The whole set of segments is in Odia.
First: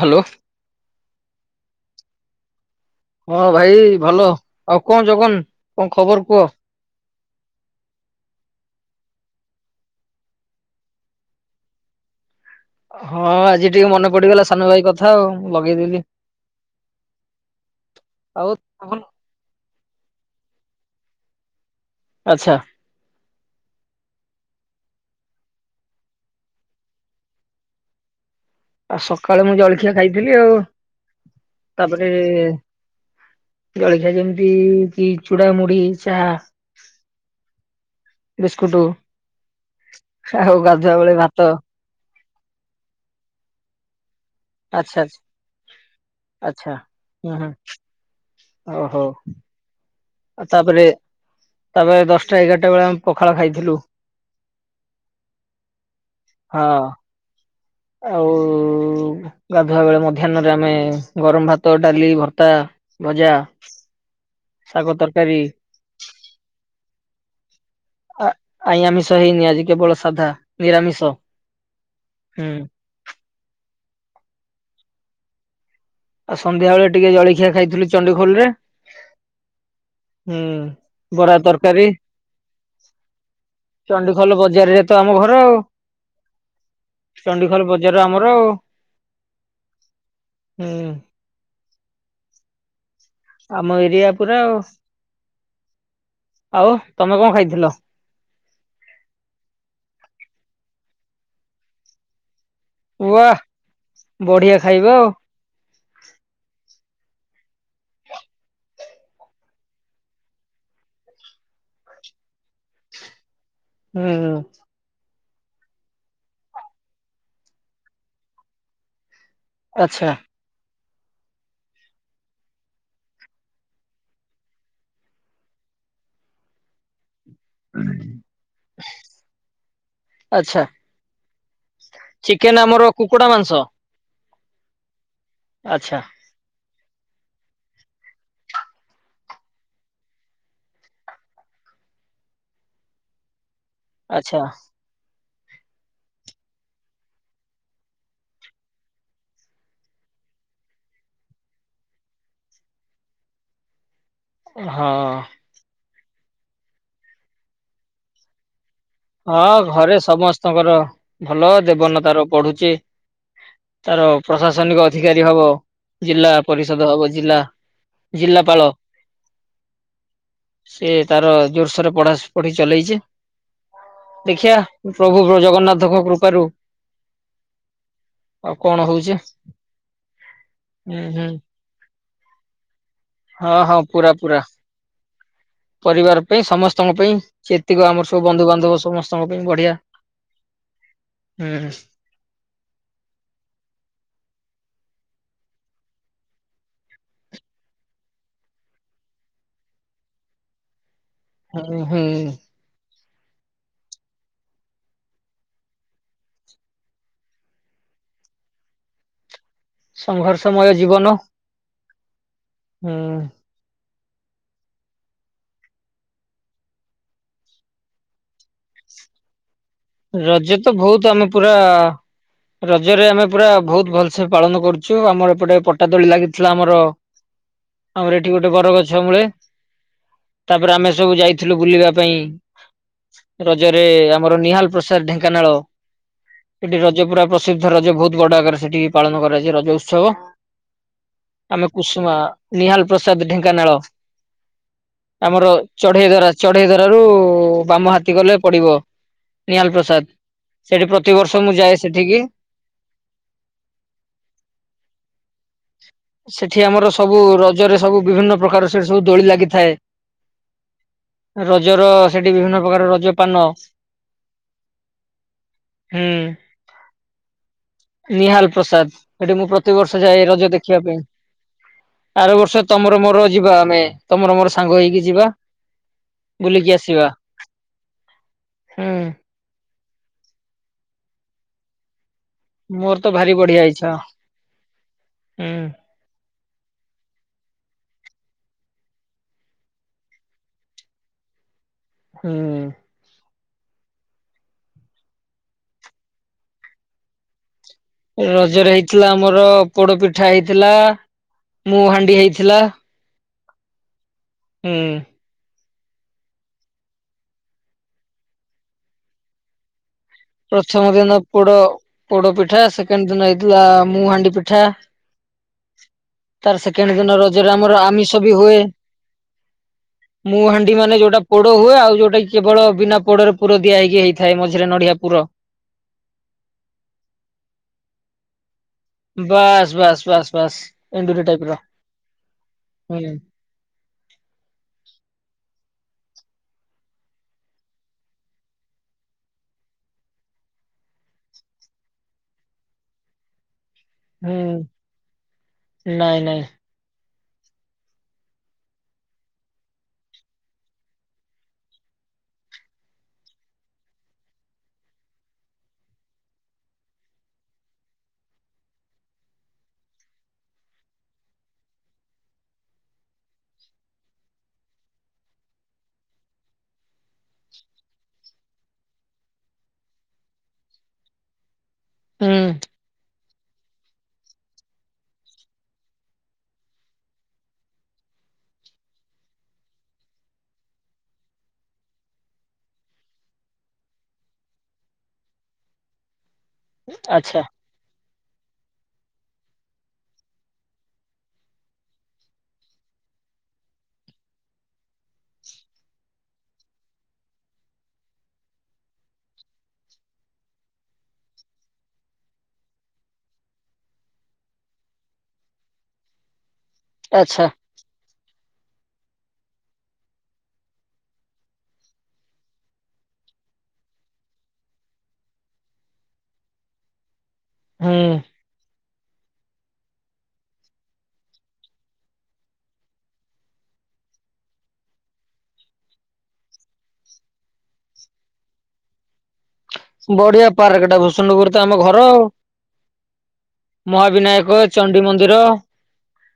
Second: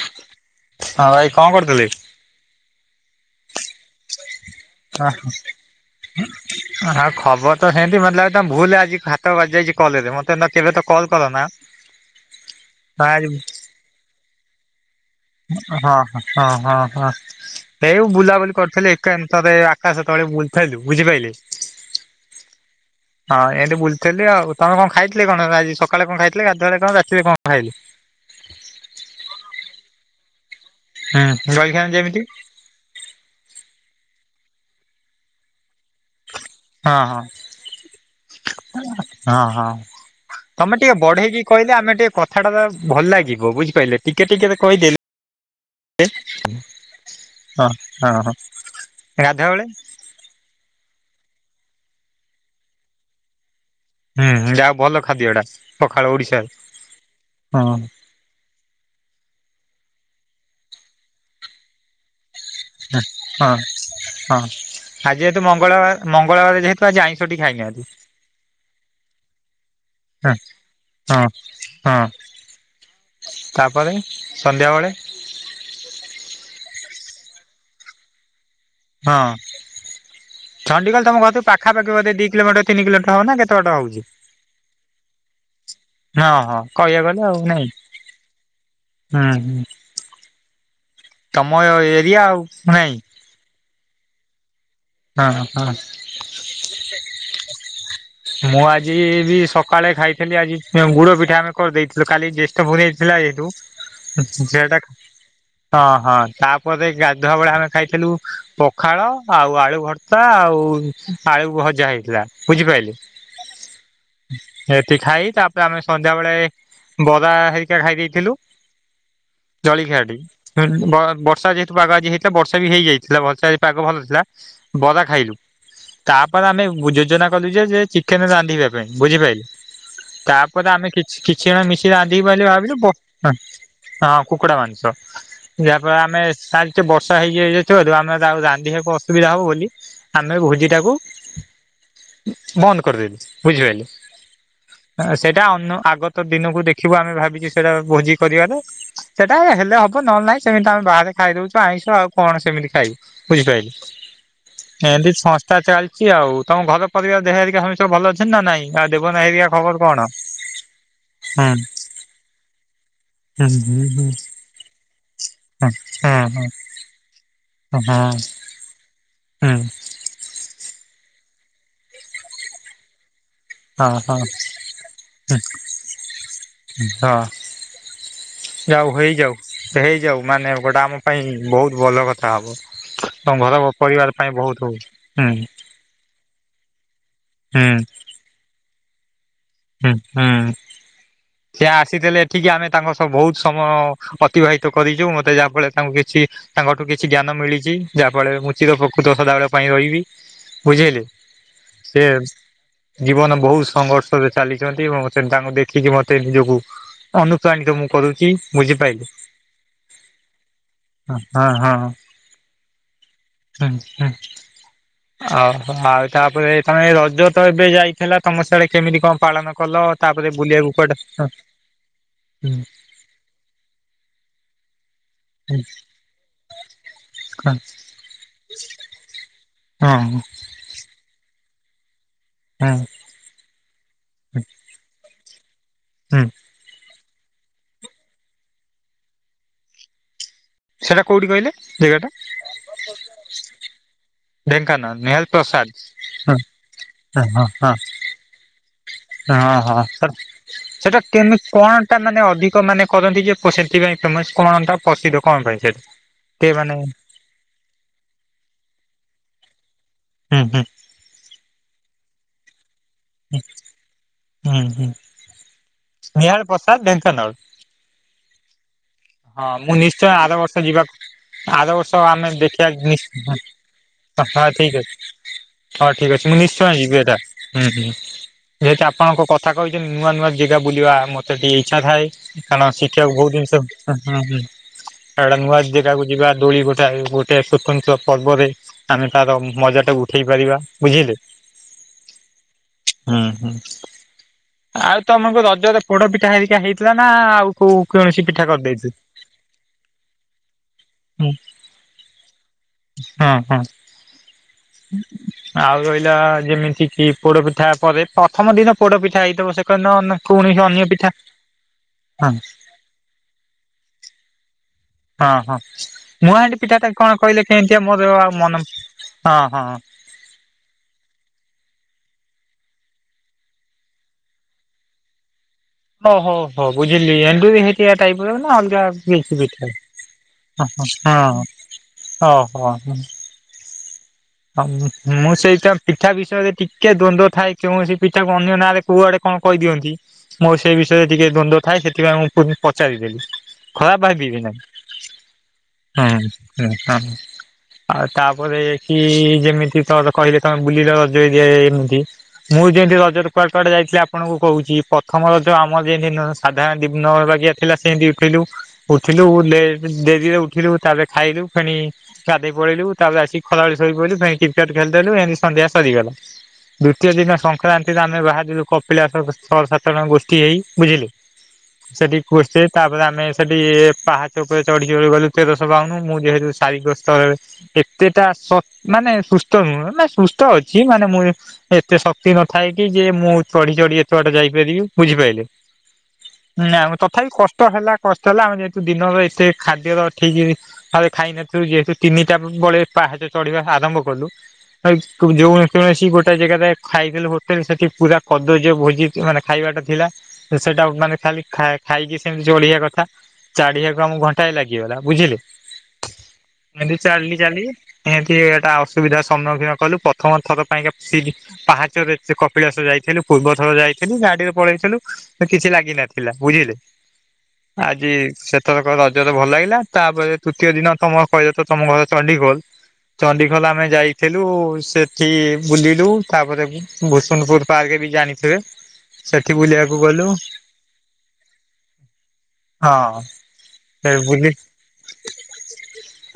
ହ୍ୟାଲୋ। ହଁ ଭାଇ କଣ କରୁଥିଲେ? ହଁ ଭାଇ ଭଲ। ଆଉ କଣ ଜଗନ କଣ ଖବର କୁହ? ହଁ ଆଉ ଖବର ତ ହେମିତି ମତେ ଲାଗୁଛି ତମେ ଭୁଲରେ ଆଜି ହାତ ବାଜି ଯାଇଛି କଲରେ ମତେ ନା କେବେ ତ କଲ କରନା? ହଁ ଆଜି ଟିକେ ମନେ ପଡିଗଲା ସାନ ଭାଇ କଥ୍। ହଁ-ହଁ-ହଁ-ହଁ-ହଁ ଏଇ ଆଉ ବୁଲାବୁଲି କରୁଥିଲି ଭଲ? ଏକାନ୍ ସତେ ଆକାଶ ତଳେ ବୁଲୁଥୁଲୁ ବୁଝିପାଇଲେ। ଆଚ୍ଛା। ହଁ ଏମିତି ବୁଲୁଥିଲି ଆଉ, ତମେ କଣ ଖାଇଥିଲେ କଣ ଆଜି ସକାଳେ କଣ ଖାଇଥିଲେ ଗାଧୁଆ ବେଳେ କଣ ରାତିରେ କଣ ଖାଇଲେ? ଆଉ ସକାଳେ ମୁଁ ଜଳଖିଆ ଖାଇଥିଲି ଆଉ, ହୁଁ ଜଳଖିଆ ତାପରେ ଯେମିତି ଜଳିଖିଆ ଯେମିତି କି ଚୁଡ଼ା ମୁଢ଼ି ଚାହା। ହଁ-ହଁ। ବିସ୍କୁଟ ହଁ-ହଁ, ଆଉ ତମେ ଗାଧୁଆ ଟିକେ ବେଳେ ଭାତ ବଢେଇକି କହିଲେ ଆମେ ଟିକେ କଥ୍ କଥାଟା ତା ଭଲ ଲାଗିବ ବୁଝିପାଇଲେ ଟିକେ-ଟିକେ ଦେ ଆଚ୍ଛା-ଆଚ୍ଛା। ଆଚ୍ଛା, ହୁଁ-ହୁଁ ହଁ ହଁ ହଁ ଓ ହୋ। ଗାଧୁଆବେଳେ ଆଉ ତାପରେ ତାପରେ ଦଶଟା ଏଗାରଟା ବେଳେ ଆମେ ପଖାଳ ଖାଇଥିଲୁ। ହୁଁ ଯାହା ହୋଉ ଭଲ ଖାଦ୍ୟ ଏଟା ପଖାଳ ଓଡିଶାରେ ହଁ ହଁ। ଆଉ ଗାଧୁଆ ବେଳେ ମଧ୍ୟାହ୍ନରେ ଆମେ ଗରମ ଭାତ ଡାଲି ଭର୍ତ୍ତା ଭଜା ହଁ ହଁ ଶାଗ ଆଜି ତରକାରୀ ଯେହେତୁ ମଙ୍ଗଳବାର ମଙ୍ଗଳବାର ଯେହେତୁ ଆଜି ଆଇଁଷ ଟି ଖାଇନେ ଆ ଆଇ ଆମିଷ ହେଇନି ଆଜି କେବଳ ସାଧା ହଁ ନିରାମିଷ ହଁ ହଁ ହୁଁ। ତାପରେ ସନ୍ଧ୍ୟାବେଳେ? ଆଉ ସନ୍ଧ୍ୟା ବେଳେ ଟିକେ ଜଳଖିଆ ଖାଇଥିଲୁ ଚଣ୍ଡଖୋଲ ରେ। ହଁ। ହୁଁ। ଚଣ୍ଡିଖୋଲ ତମ ବରା ଘରଥି ତରକାରୀ ପାଖାପାଖି ବୋଧେ ଦି କିଲୋମିଟର ତିନି କିଲୋମିଟର ହବ ନା କେତେ ବାଟ ହଉଛି? ଚଣ୍ଡିଖୋଲ ବଜାରରେ ତ ଆମ ଘର ଆଉ। ହଁ ହଁ କହିବାକୁ ଗଲେ ଆଉ ଚଣ୍ଡିଖୋଲ ନାଇଁ। ବଜାର ଆମର ଆଉ ହୁଁ ହୁଁ ତମ ଏରିଆ ଆଉ ନାଇଁ? ଆମ ଏରିଆ ପୁରା ଆଉ। ହଁ ହଁ। ଆଉ ତମେ କଣ ଖାଇଥିଲ ମୁଁ ଆଜି ବି ସକାଳେ ଖାଇଥିଲି ଆଜି ଗୁଡ଼ ପିଠା ଆମେ କରିଦେଇଥିଲୁ କାଲି ଯେ ଷ୍ଠ ପୁଣେଇ ଥିଲା ୱା ଯେହେତୁ ବଢିଆ ସେହେଟା ଖାଇବା ଆଉ ହଁ ହଁ ତାପରେ ଗାଧୁଆ ବେଳେ ଆମେ ଖାଇଥିଲୁ ପଖାଳ ଆଉ ଆଳୁ ଭର୍ତ୍ତା ଆଉ ଆଳୁ ଭଜା ହେଇଥିଲା ବୁଝିପାଇଲେ। ହୁଁ ହୁଁ। ଏଠି ଖାଇ ତାପରେ ଆମେ ସନ୍ଧ୍ୟା ବେଳେ ବରା ହେରିକା ଖାଇ ଦେଇଥିଲୁ। ଜଳିଖିଆ ଆଚ୍ଛା [unintelligible] ବ ବର୍ଷା ଯେହେତୁ ପାଗ ଆଜି ହେଇଥିଲା ବର୍ଷା ବି ହେଇଯାଇଥିଲା ବର୍ଷା ପାଗ ଭଲ ଥିଲା ବରା ଖାଇଲୁ ତାପରେ ଆମେ ଯୋଜନା କଲୁ ଯେ ଚିକେନ୍ ରାନ୍ଧିବା ପାଇଁ ବୁଝିପାଇଲେ। ଆଚ୍ଛା ତାପରେ ଆମେ କିଛି କିଛି ଜଣ ମିଶିକି ରାନ୍ଧିବୁ ବୋଲି ଚିକେନ ଭାବିଲୁ ଆମର କୁକୁଡା ମାଂସ ହଁ କୁକୁଡା ମାଂସ ଯାପରେ ଆଚ୍ଛା ଆମେ ବର୍ଷା ହେଇଯାଇଥିବାରୁ ଆମେ ଆକୁ ରାନ୍ଧିବାକୁ ଅସୁବିଧା ହବ ବୋଲି ଆମେ ଭୋଜି ଟାକୁ ବନ୍ଦ କରିଦେଲୁ ବୁଝିପାଇଲେ। ଆଚ୍ଛା। ସେଇଟା ଅନ ଆଗତ ଦିନକୁ ଦେଖିବୁ ଆମେ ଭାବିଛୁ ସେଇଟା ଭୋଜି କରିବାରେ ସେଟା ହେଲେ ହବ ନହେଲେ ନାଇଁ ସେମିତି ଆମେ ବାହାରେ ଖାଇଦଉଛୁ ଆଇଁଷ ଆଉ କଣ ସେମିତି ଖାଇବୁ। ବୁଝିପାଇଲେ। ହଁ ଏମିତି ସଂସ୍ଥା ଚାଲିଛି ଆଉ ତମ ଘର ପରିବାର ଦେହ ଘରିଆ ସବୁ ଭଲ ଅଛନ୍ତି ନା ନାଇଁ ଆଉ ଦେବନା ହଁ ହେରିକା ଖବର ଘରେ କଣ? ସମସ୍ତଙ୍କର ହୁଁ ଭଲ ଦେବନ ତାର ପଢୁଛି। ହୁଁ ହୁଁ ତାର ହୁଁ ପ୍ରଶାସନିକ ଅଧିକାରୀ ହବ ହୁଁ ହୁଁ ଜିଲ୍ଲା ହୁଁ ପରିଷଦ ହବ ଜିଲ୍ଲା ଜିଲ୍ଲାପାଳ। ହୁଁ। ସିଏ ତା ର ଜୋରସୋରରେ ପଢ଼ା ପଢ଼ି ଚଲେଇଛି। ହଁ ହଁ ଦେଖିବା ପ୍ରଭୁ ଜଗନ୍ନାଥଙ୍କ କୃପାରୁ ହୁଁ ହଁ। ଆଉ କଣ ଯାଉ ହଉଛି ହେଇଯାଉ ହେଇଯାଉ ମାନେ ଗୋଟେ ଆମ ହୁଁ ପାଇଁ ହୁଁ ବହୁତ୍ ଭଲ କଥା ହବ। ତମ ହଁ ଘର ହଁ ପୁରା ପରିବାର ପାଇଁ ପୁରା ବହୁତ୍ ହୁଁ। ପରିବାର ପାଇଁ ସମସ୍ତଙ୍କ ପାଇଁ ହୁଁ ଯେତିକ ଆମର ସବୁ ବନ୍ଧୁ ବାନ୍ଧବ ସମସ୍ତଙ୍କ ପାଇଁ ବଢିଆ। ହୁଁ ହୁଁ ହୁଁ ସେ ଆସିଥିଲେ ଏଠିକି ଆମେ ତାଙ୍କ ସହ ବହୁତ୍ ସମୟ ଅତିବାହିତ କରିଛୁ ମତେ ଯାହାଫଳରେ ତାଙ୍କୁ କିଛି ତାଙ୍କଠୁ କିଛି ଜ୍ଞାନ ମିଳିଛି ଯାହା ଫଳରେ ମୁଁ ଚିରଉପ୍କୃତ ସଦାବେେଳ ପାଇଁ ରହିବି ବୁଝେଇଲେ? ହୁଁ ସେ ହୁଁ ଜୀବନ ବହୁତ ସଂଘର୍ଷ। ଚାଲିଛନ୍ତି ଏବଂ ସେ ତାଙ୍କୁ ଦେଖିକି ମତେ ନିଜକୁ ଅନୁପ୍ରାଣିତ ମୁଁ କରୁଛି ବୁଝିପାଇଲି। ସଂଘର୍ଷମୟ ଜୀବନ। ହଁ ହଁ। ହୁଁ। [unintelligible] ଓହୋ ଆଉ ତାପରେ ତମେ ରଜ ତ ଏବେ ଯାଇଥିଲା ତମ ସାଡେ ସେମିତି କଣ ପାଳନ କଲ? ତାପରେ ରଜ ତ ବୁଲିବାକୁ କୁଆଡେ ବହୁତ ଆମେ ପୁରା ହଁ ର ଜରେ ଆମେ ପୁରା ବହୁତ ଭଲସେ ପାଳନ କରୁଛୁ ଆମର ଗୋଟେ ପଟାଦୋଳି ଲାଗିଥିଲା ଆମର ଆମର ଏଠି ଗୋଟେ ବର ଗଛ ମୂଳେ। ହଁ ତାପରେ ଆମେ ସବୁ ଯାଇଥିଲୁ ବୁଲିବା ପାଇଁ। ହୁଁ। ରଜରେ ଆମର ନିହାଲ ପ୍ରସାଦ ଢେଙ୍କାନାଳ ହୁଁ ସେଠି ର ଜ ପୁରା ପ୍ରସିଦ୍ଧ ରଜ ବହୁତ ବଡ ଆଗରେ ସେଠି ପାଳନ କରାଯାଏ ରଜ ଉତ୍ସବ। ସେଟା କଉଠି କହିଲେ? ଆମେ ଜାଗାଟା କୁସୁମା ନିହାଲ ପ୍ରସାଦ ଢେଙ୍କାନାଳ। ଢେଙ୍କାନାଳ ନିହାଲ ଆମର ପ୍ରସାଦ। ଚଢେଇ ଦ୍ୟାରା ହଁ ଚଢେଇ ଦ୍ୟାରାରୁ ହଁ ହଁ ବାମ ହାତୀ ଗଲେ ପଡିବ। ହଁ ନିହାଲ ହଁ ପ୍ରସାଦ ସତେକି? ସେଠି ସେଟା ପ୍ରତିବର୍ଷ କେମିତି ମୁଁ ଯାଏ କଣ ଟା ସେଠିକି ମାନେ ଅଧିକ ମାନେ କରନ୍ତି ଯେ ସେଥିପାଇଁ ଫେମସ କଣ ପ୍ରସିଦ୍ଧ? କଣ ପାଇଁ ସେଇ ସେଠି ଆମର ସବୁ ରଜରେ ସବୁ ବିଭିନ୍ନ ପ୍ରକାର ସେଠି ସବୁ ଦୋଳି ଲାଗିଥାଏ। ହୁଁ ହୁଁ। ରଜର ସେଠି ବିଭିନ୍ନ ପ୍ରକାର ରଜ ପାନ ହୁଁ ହୁଁ ହୁଁ ସ୍ନେହାଳ ପ୍ରସାଦ ଢେଙ୍କାନଳ। ନିହାଲ ପ୍ରସାଦ ସେଠି ମୁଁ ପ୍ରତିବର୍ଷ ନିଶ୍ଚୟ ଯାଏ ଆର ରଜ ବର୍ଷ ଦେଖିବା ଯିବାକୁ ପାଇଁ। ଆର ବର୍ଷ ଆମେ ଆର ବର୍ଷ ଦେଖିବା ତମର ନିଶ୍ଚ ମୋର ଯିବା ଆମେ ତମର ମୋର ସାଙ୍ଗ ଅଛି। ହେଇକି ଯିବା। ହଁ ଠିକ ଅଛି ମୁଁ ବୁଲିକି ନିଶ୍ଚୟ ଯିବି ଆସିବା। ଏଇଟା ହୁଁ ହୁଁ ଯେହେତୁ ଆପଣଙ୍କ କ ଥା କହିଛନ୍ତି ନୂଆ ନୂଆ ଜେଗା ବୁଲିବା ମୋତେ ଟିକେ ଇଚ୍ଛା ଥାଏ କାରଣ ମୋର ତ ଶିଖିବାକୁ ଭାରି ବହୁତ ଜିନିଷ ବଢିଆ ଇଚ୍ଛା ହୁଁ ହୁଁ ଟା ନୂଆ ଜାଗାକୁ ଯିବା ଦୋଳି ଗୋଟେ ଗୋଟେ ସ୍ୱତନ୍ତ୍ର ପର୍ବରେ ଆମେ ତାର ମଜା ଟା କୁ ଉଠେଇ ପାରିବା ବୁଝିଲେ। ହୁଁ। ହୁଁ ହୁଁ ଆଉ ତମକୁ ରଜରେ ପୋଡ ପିଠା ହେରିକା ହେଇଥିଲା ନା ଆଉ କଉ କୌଣସି ପିଠା କରିଦେଇ ହେଥିଲା ଆମର ପୋଡ ପିଠା ହେଇଥିଲା ହୁଁ ମୁ ହାଣ୍ଡି ହେଇଥିଲା। ହଁ ହଁ। ଆଉ ରହିଲା ଯେମିତି କି ପୋଡପିଠା ପରେ ପ୍ରଥମ ଦିନ ପୋଡପିଠା ହେଇଥିବ ସେ କିନ ପ୍ରଥମ ଦିନ ପୋଡ ପୋଡ ହଁ ପିଠା ସେକେଣ୍ଡ ଦିନ ହେଇଥିଲା ମୁହାଣ୍ଡି ପିଠା। ହଁ ହଁ ମୁୂଆ ତାର ହାଣ୍ଡି ପିଠା ଟା ସେକେଣ୍ଡ ଦିନ କଣ କହିଲେ ରଜରେ ଆମର କେମତିଆ ମୋର ଆମିଷ ବି ଆଉ ହୁଏ। ମନ ହଁ ହଁ। ମୁଁ ହାଣ୍ଡି ମାନେ ଯୋଉଟା ପୋଡ ହୁଏ ଆଉ ଯୋଉଟା କି କେବଳ ବିନା ପୋଡରେ ପୁର ଦିଆ ହେଇକି ହେଇଥାଏ ମଝିରେ ନଡିଆ ପୁର। ଓ ହୋ ହୋ ବୁଝିଲି ଏଣ୍ଡୁରି ହେଇଥିବା ଟାଇପ ର ନା ଅଲଗା କିଛି ପିଠା? ବାସ୍ ବାସ୍ ବାସ୍ ବାସ୍ ହଁ ଏଣ୍ଡରି ହଁ ଟାଇପ ର ହଁ ଓହୋ। ହୁଁ। ମୁଁ ସେଇଟା ପିଠା ବିଷୟରେ ଟିକେ ଦୋନ୍ଦ ଥାଏ କୌଣସି ପିଠାକୁ ଅନ୍ୟ ନାଁରେ କୁଆଡେ କଣ କହିଦିଅନ୍ତି ମୋର ସେ ବିଷୟରେ ଟିକେ ଦ୍ୱନ୍ଦ ଥାଏ, ସେଥିପାଇଁ ମୁଁ ପଚାରିଦେଲି। ଖରାପ ଭାବିବେନି, ହୁଁ ହଁ ନାଇଁ ନାଇଁ। ହଁ - ହଁ ଆଉ ତାପରେ କି ଯେମିତି ତର କହିଲେ ତ କଣ ବୁଲିିଲ [unintelligible] ଏମିତି। ମୁଁ ଯେମିତି ରଜ ରେ କୁଆଡେ କୁଆଡେ ଯାଇଥିଲି ଆପଣଙ୍କୁ କହୁଛି ପ୍ରଥମ ରଜ ଆମର ଯେତି ସାଧାରଣ ଡିନର ବାଗିଆ। ଥିଲା ସେମିତି ଉଠେଇଲୁ। ଉଠିଲୁ ଡେ ଡେରିରେ ଉଠିଲୁ ତାପରେ ଖାଇଲୁ ଫେଣି ଗାଧୋଇ ପଳେଇଲୁ ତାପରେ ଆସିକି ଖରାବେଳେ ଶୋଇପଇଲୁ ପୁଣି କ୍ରିକେଟ ଖେଳିଦେଲୁ ଏମିତି ସନ୍ଧ୍ୟା ସରିଗଲା। ଦୂତୀୟ ଦିନ ସଂକ୍ରାନ୍ତିରେ ଆମେ ବାହାରିଲୁ କପିଳାସ ଛଅ ସାତ ଜଣ ଗୋଷ୍ଠୀ ହେଇ ବୁଝିଲେ। [unintelligible] ସେଠି ହୁଁ କୁଛେ ତାପରେ ଆମେ ସେଠି ପାହା ଉପରେ ଚଢି ଚଢି ଗଲୁ ତେରଶ ବାଉନୁ, ମୁଁ ଯେହେତୁ ଶାରୀିକ ସ୍ତରରେ ଏତେ ତା ସ ମାନେ ସୁସ୍ଥ ନୁହେଁ ମାନେ ସୁସ୍ଥ ଅଛି ମାନେ ମୁଁ ଏତେ ଶକ୍ତି ନଥାଏ କି ଯେ ମୁଁ ଚଢି ଚଢି ଏତେ ବାଟେ ଯାଇପାରିବି ବୁଝିପାରିଲେ। [inaudible] ନା ତଥାପି ଆଚ୍ଛା କଷ୍ଟ ହେଲା। କଷ୍ଟ ହେଲା ଆମେ ଯେହେତୁ ଦିନର ଏତେ ଖାଦ୍ୟ ର ଠିକି ଆରେ ଖାଇନଥିଲୁ ଯେହେତୁ ତିନିଟା ବଳେ ପାହାଚ ଚଢିବା ଆରମ୍ଭ କଲୁ। ଯୋଉ କୌଣସି ଗୋଟେ ଜାଗାରେ ଖାଇଦେଲୁ ହୋଟେଲ ସେଠି ପୁରା କଦର୍ଜ ଭୋଜି। ମାନେ ଖାଇବାଟା ଥିଲା ସେଟା ମାନେ ଖାଲି ଖାଇକି ସେମିତି ଚଳେଇବା କଥା। ଚାଢିବା କୁ ଆମକୁ ଘଣ୍ଟାଏ ଲାଗିଗଲା ବୁଝିଲୁ। [inaudible] ଏମତି ଚାଲି ଆଚ୍ଛା ଚାଲି ଏମତି ଏଟା ଅସୁବିଧାର ସମ୍ମୁଖୀନ କଲୁ ପ୍ରଥମ ଥର ପାଇଁକା ସିଡି ପାହାଚରେ ଏତେ କପିଳାସ ଯାଇଥିଲୁ ପୂର୍ବ ଥର ଯାଇଥିଲୁ ଗାଡିରେ ପଳେଇଥିଲୁ। କିଛି ଲାଗିନଥିଲା ବୁଝିଲେ, ହୁଁ ଆଜି ସେ ଏଥରକ ରଜ ରେ ଭଲ ଲାଗିଲା ତାପରେ ତୃତୀୟ ଦିନ ତମ କହିଲ ତମ ଘର ଚଣ୍ଡୀଖୋଲ। [inaudible] ଚଣ୍ଡିଖୋଲ ଆମେ ଯାଇଥିଲୁ ସେଠି ବୁଲିଲୁ ତାପରେ ଭୂସୁଣପୁର ପାର୍କ ବି ଜାଣି ଥେରେ ସେଠି ବୁଲିବାକୁ ଗଲୁ ବଢିଆ ପାର୍କ ଟା ଭୂସୁଣପୁର ତ ଆମ ଘର ଆଉ। ହଁ ସେ ବୁଲି ମହାବିନାୟକ, ଚଣ୍ଡି ମନ୍ଦିର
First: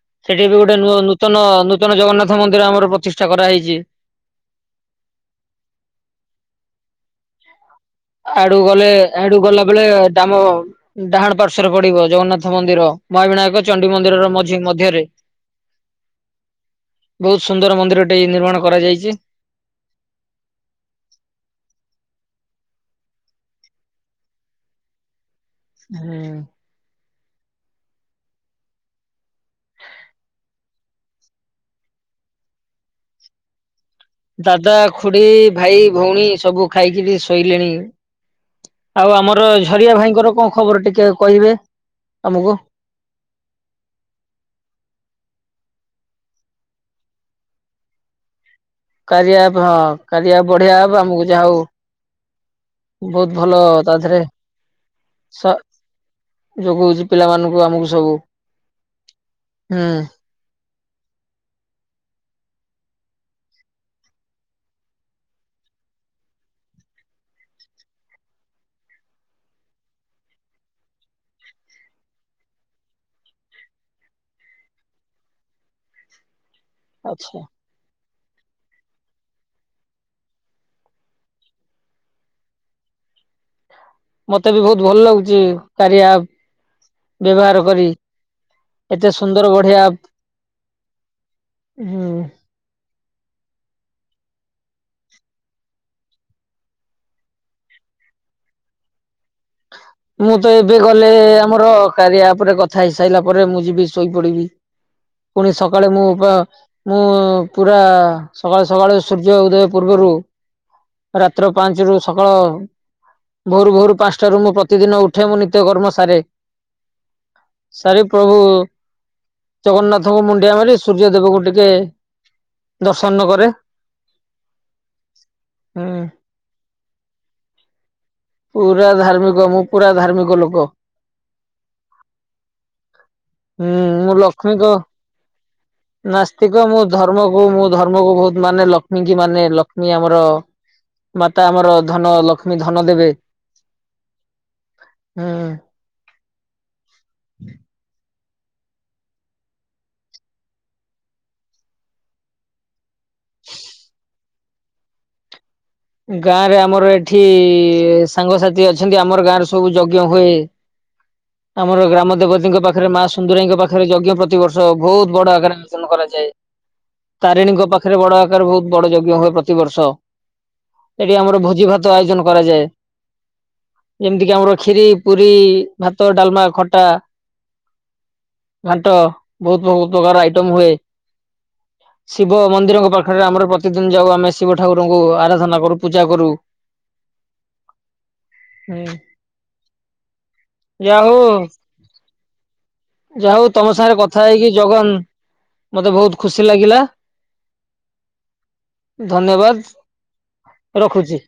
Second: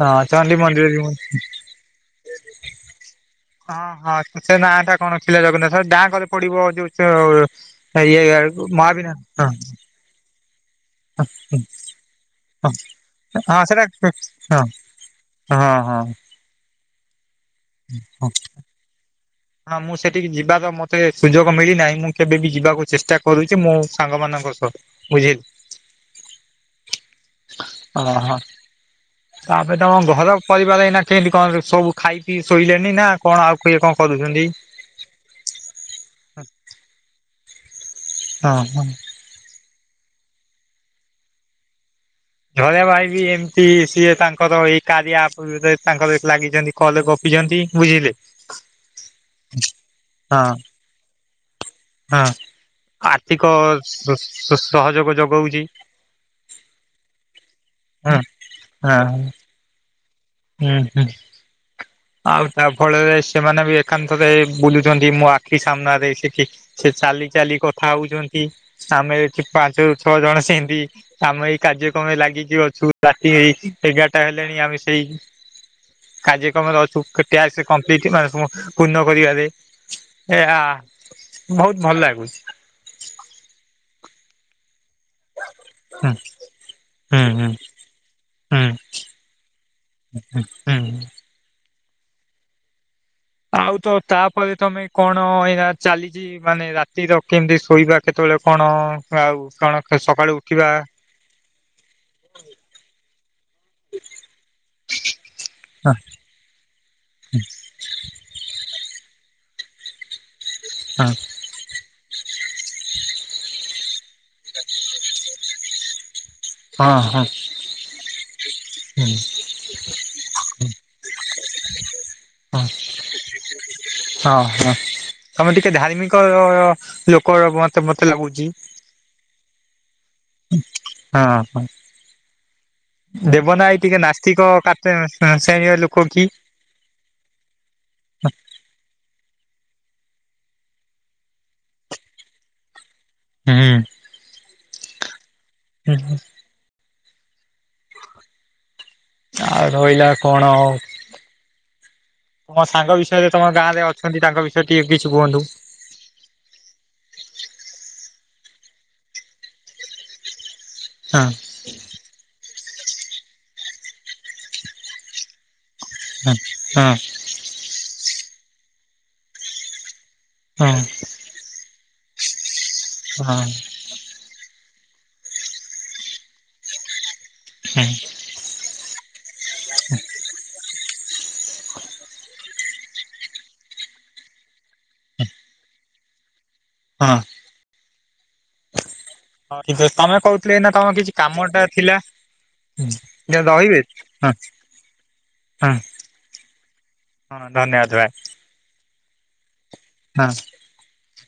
ହଁ ସେଠି ଚଣ୍ଡି ବି ଗୋଟେ ମନ୍ଦିର ନୂଆ ହଁ ନୂ ତନ ନୂତନ ଜଗନ୍ନାଥ ମନ୍ଦିର ଆମର ପ୍ରତିଷ୍ଟା କରା ହେଇଛି। ହଁ ହଁ ସେ ନାଁ ଟା କଣ ଥିଲା ଜଗନ୍ନାଥ ଦାଁ କରେ ପଡିବ ଯୋଉ ଇଏ ଆଡୁ ଗଲେ ମହାବିନା ଆଡୁ ହଁ ଗଲା ବେଳେ ଡାମ ଡାହାଣ ପାର୍ଶ୍ୱ ରେ ପଡିବ ଜଗନ୍ନାଥ ମନ୍ଦିର ହଁ ମହାବିନାୟକ ସେଟା ଚଣ୍ଡୀ ମନ୍ଦିର ର ମଝି ମଧ୍ୟରେ। ହଁ ହଁ। ବହୁତ ସୁନ୍ଦର ମନ୍ଦିର ଟେ ହଁ। ନିର୍ମାଣ କରାଯାଇଛି। ହଁ ମୁଁ ସେଠିକି ଯିବାର ମତେ ସୁଯୋଗ ମିଳିନାହିଁ ମୁଁ କେବେ ବିି ଯିବାକୁ ଚେଷ୍ଟା କରୁଛି ମୁଁ ସାଙ୍ଗ ମାନଙ୍କ ସହ ବୁଝିଲି। ହୁଁ। ଓହୋ। ତାପରେ ତମ ଘର ପରିବାର ଏଇନା କେମିତି କଣ ସବୁ ଖାଇ କି ଶୋଇଲେଣିି ନା କଣ ଆଉ କେ କଣ କରୁଛନ୍ତି? ଦାଦା ଖୁଡି, ଭାଇ, ଭଉଣୀ ସବୁ ଖାଇକି ଶୋଇଲେଣି। ହଁ ହଁ। ଆଉ ଆମର ଝରିଆ ଭାଇଙ୍କର କଣ ଖବର ଟିକେ କହିବେ ଆମକୁ। ଝରିଆ ଭାଇ ବି ଏମିତି ସିଏ ତାଙ୍କର ଏଇ କାରିଆ ଆପ୍ ରେ ତାଙ୍କର ଲାଗିଛନ୍ତି। କଲ୍ ରେ ଗପିଛନ୍ତି ବୁଝିଲେ। କାରିଆ ହଁ କାରିଆ ହଁ ବଢିଆ ଆପ୍ ଆମକୁ ଯାହା ହଉ। ହଁ ବହୁତ ଆର୍ଥିକ ଭଲ ତା ସ ଦେହରେ ସହଯୋଗ ସ ଯୋଗଉଛି। ଯୋଗଉଛି ପିଲାମାନଙ୍କୁ ଆମକୁ। ସବୁ ହଁ ହଁ। ହୁଁ। ହୁଁ ହୁଁ। ଆଉ ତା ଫଳରେ ସେମାନେ ବି ଏକାନ୍ତରେ ବୁଲୁଛନ୍ତି ମୋ ଆଖି ସାମ୍ନାରେ ସେଠି। ସେ ଚାଲି ଚାଲି କଥା ହଉଛନ୍ତି ଆମେ ଏଠି ପାଞ୍ଚରୁ ଛଅ ଜଣ ସେମିତି। ଆମେ ଏଇ କାର୍ଯ୍ୟକ୍ରମ ଲାଗିକି ଅଛୁ ରାତି ଏଇ ଏଗାରଟା ହେଲେଣି ଆମେ ସେଇ କାର୍ଯ୍ୟକ୍ରମ ରେ ଅଛୁ କେ ଆଚ୍ଛା। କେ ଆରସି। କମ୍ପ୍ଲିଟି ମାନେ ପୂର୍ଣ୍ଣ କରିବାରେ ଏହା ବହୁତ ଭଲ ଲାଗୁଛି। ମତେ ବି ବହୁତ ଭଲ ଲାଗୁଛି ହୁଁ କାରିଆ ହୁଁ ହୁଁ ବ୍ୟବହାର କରି। ହୁଁ ଏତେ ସୁନ୍ଦର ବଢିଆ ଆପ୍ ହୁଁ। ହୁଁ। ଆଉ ତ ତାପରେ ତମେ କଣ ଏଇା ଚାଲିଛି। ମାନେ ରାତି ତ କେମିତି ଶୋଇବା କେତେବେଳେ କଣ ଆଉ କଣ? ସକାଳୁ ମୁଁ ତ ଉଠିବା ଏବେ ଗଲେ ଆମର କାରିଆ ଆପ୍ ରେ କଥା ହେଇସାରିଲା ପରେ ମୁଁ ଯିବି ଶୋଇପଡିବି। ପୁଣି ସକାଳେ ହଁ ମୁଁ ମ ମୁଁ ପୁରା ସକାଳୁ ସକାଳୁ ସୂର୍ଯ୍ୟ ଉଦୟ ପୂର୍ବରୁ। ହଁ ରାତ୍ର ପାଞ୍ଚ ରୁ ସକାଳ ଭୋରୁ ଭୋରୁ ପାଞ୍ଚଟାରୁ ମୁଁ ପ୍ର ପ୍ରତିଦିନ ଉଠେ ମୁଁ ନିତ୍ୟ କର୍ମ ସାରେ। ହଁ ହଁ। ସାରି ପ୍ରଭୁ ଜଗନ୍ନାଥଙ୍କୁ ମୁଣ୍ଡିଆ ମାରି ସୂର୍ଯ୍ୟ ଦେବଙ୍କୁ ଟିକେ ହଁ ଦର୍ଶନ କରେ ହଁ ହଁ ତମେ ଟିକେ ହୁଁ। ଧାର୍ମିକ ଲୋକ ମତେ ମତେ ଲାଗୁଛି। ପୁରା ଧାର୍ମିକ ମୁଁ ପୁରା ଧାର୍ମିକ। ଲୋକ ହଁ ହଁ। ଦେବ ହୁଁ ନାଇ ଟିକେ ମୁଁ ନାସ୍ତିକ ଲକ୍ଷ୍ମୀଙ୍କ କାଟ ଶ୍ରେଣୀ ଲୋକ କି? ନାସ୍ତିକ ମୁଁ ଧର୍ମକୁୁ ମୁଁ ଧର୍ମକୁୁ ବହୁତ ମାନେ ଲକ୍ଷ୍ମୀ କି ମାନେ ଲକ୍ଷ୍ମୀ ଆମର ମାତା ଆମର ଧନ ଲକ୍ଷ୍ମୀ ଧନ ଦେବେ। ହୁଁ। ହୁଁ। ହେଁ। ଆଉ ରହିଲା କଣ ଆଉ ତମ ସାଙ୍ଗ ବି [unintelligible] ତମ ଗାଁରେ ଅଛନ୍ତି ତାଙ୍କ ବିଷୟରେ ଟିକେ କିଛି କୁହନ୍ତୁ? ଗାଁ ରେ ଆମର ଏଠି ସାଙ୍ଗସାଥି ଅଛନ୍ତି ଆମର ଗାଁରେ ସବୁ ଯଜ୍ଞ ହୁଏ। ହଁ। ଆମର ଗ୍ରାମ ଦେବତୀଙ୍କ ପାଖରେ ମା ସୁନ୍ଦୁରାଇଙ୍କ ପାଖରେ ଯଜ୍ଞ ପ୍ରତିବର୍ଷ ବହୁତ ବଡ ଆକାରେ ଆୟୋଜନ କରାଯାଏ। ହଁ ହଁ ତାରିଣୀଙ୍କ ପାଖରେ ବଡ ଆକାର ବହୁତ ବଡ ଯଜ୍ଞ ହୁଏ ପ୍ରତିବର୍ଷ। ହଁ। ଏଠି ଆମର ଭୋଜି ଭାତ ଆୟୋଜନ କରାଯାଏ। ହଁ। ଏମିତି କିି ଆମର ଖିରି ପୁରୀ ଭାତ ଡାଲମା ଖଟା। ହୁଁ। ଘାଣ୍ଟ ବହୁତ ବହୁତ ପ୍ରକାର ଆଇଟମ ହୁଏ। ଶିବ ମନ୍ଦିରଙ୍କ ପାଖରେ ଆମର ପ୍ରତିଦିନ ଯାଉ ଆମେ ଶିବ ଠାକୁରଙ୍କୁ ଆରା ଧନା କରୁ ପୂଜା କରୁ। ହଁ। ହୁଁ। ହଁ ଠିକ ଅ ତମେ କହୁଥିଲ ଏଇନା ତମ କିଛି କାମ ଟା ଥିଲା। ଯା ହଉ ତମ ରହିବେ ସାଙ୍ଗରେ କଥା ହଁ ହେଇକି ଜଗନ୍ ହଁ ମତେ ବହୁତ ଖୁସି ଲାଗିଲା ହଁ ଧନ୍ୟବାଦ ଭାଇ ଧନ୍ୟବାଦ୍। [unintelligible] ରଖୁଚି।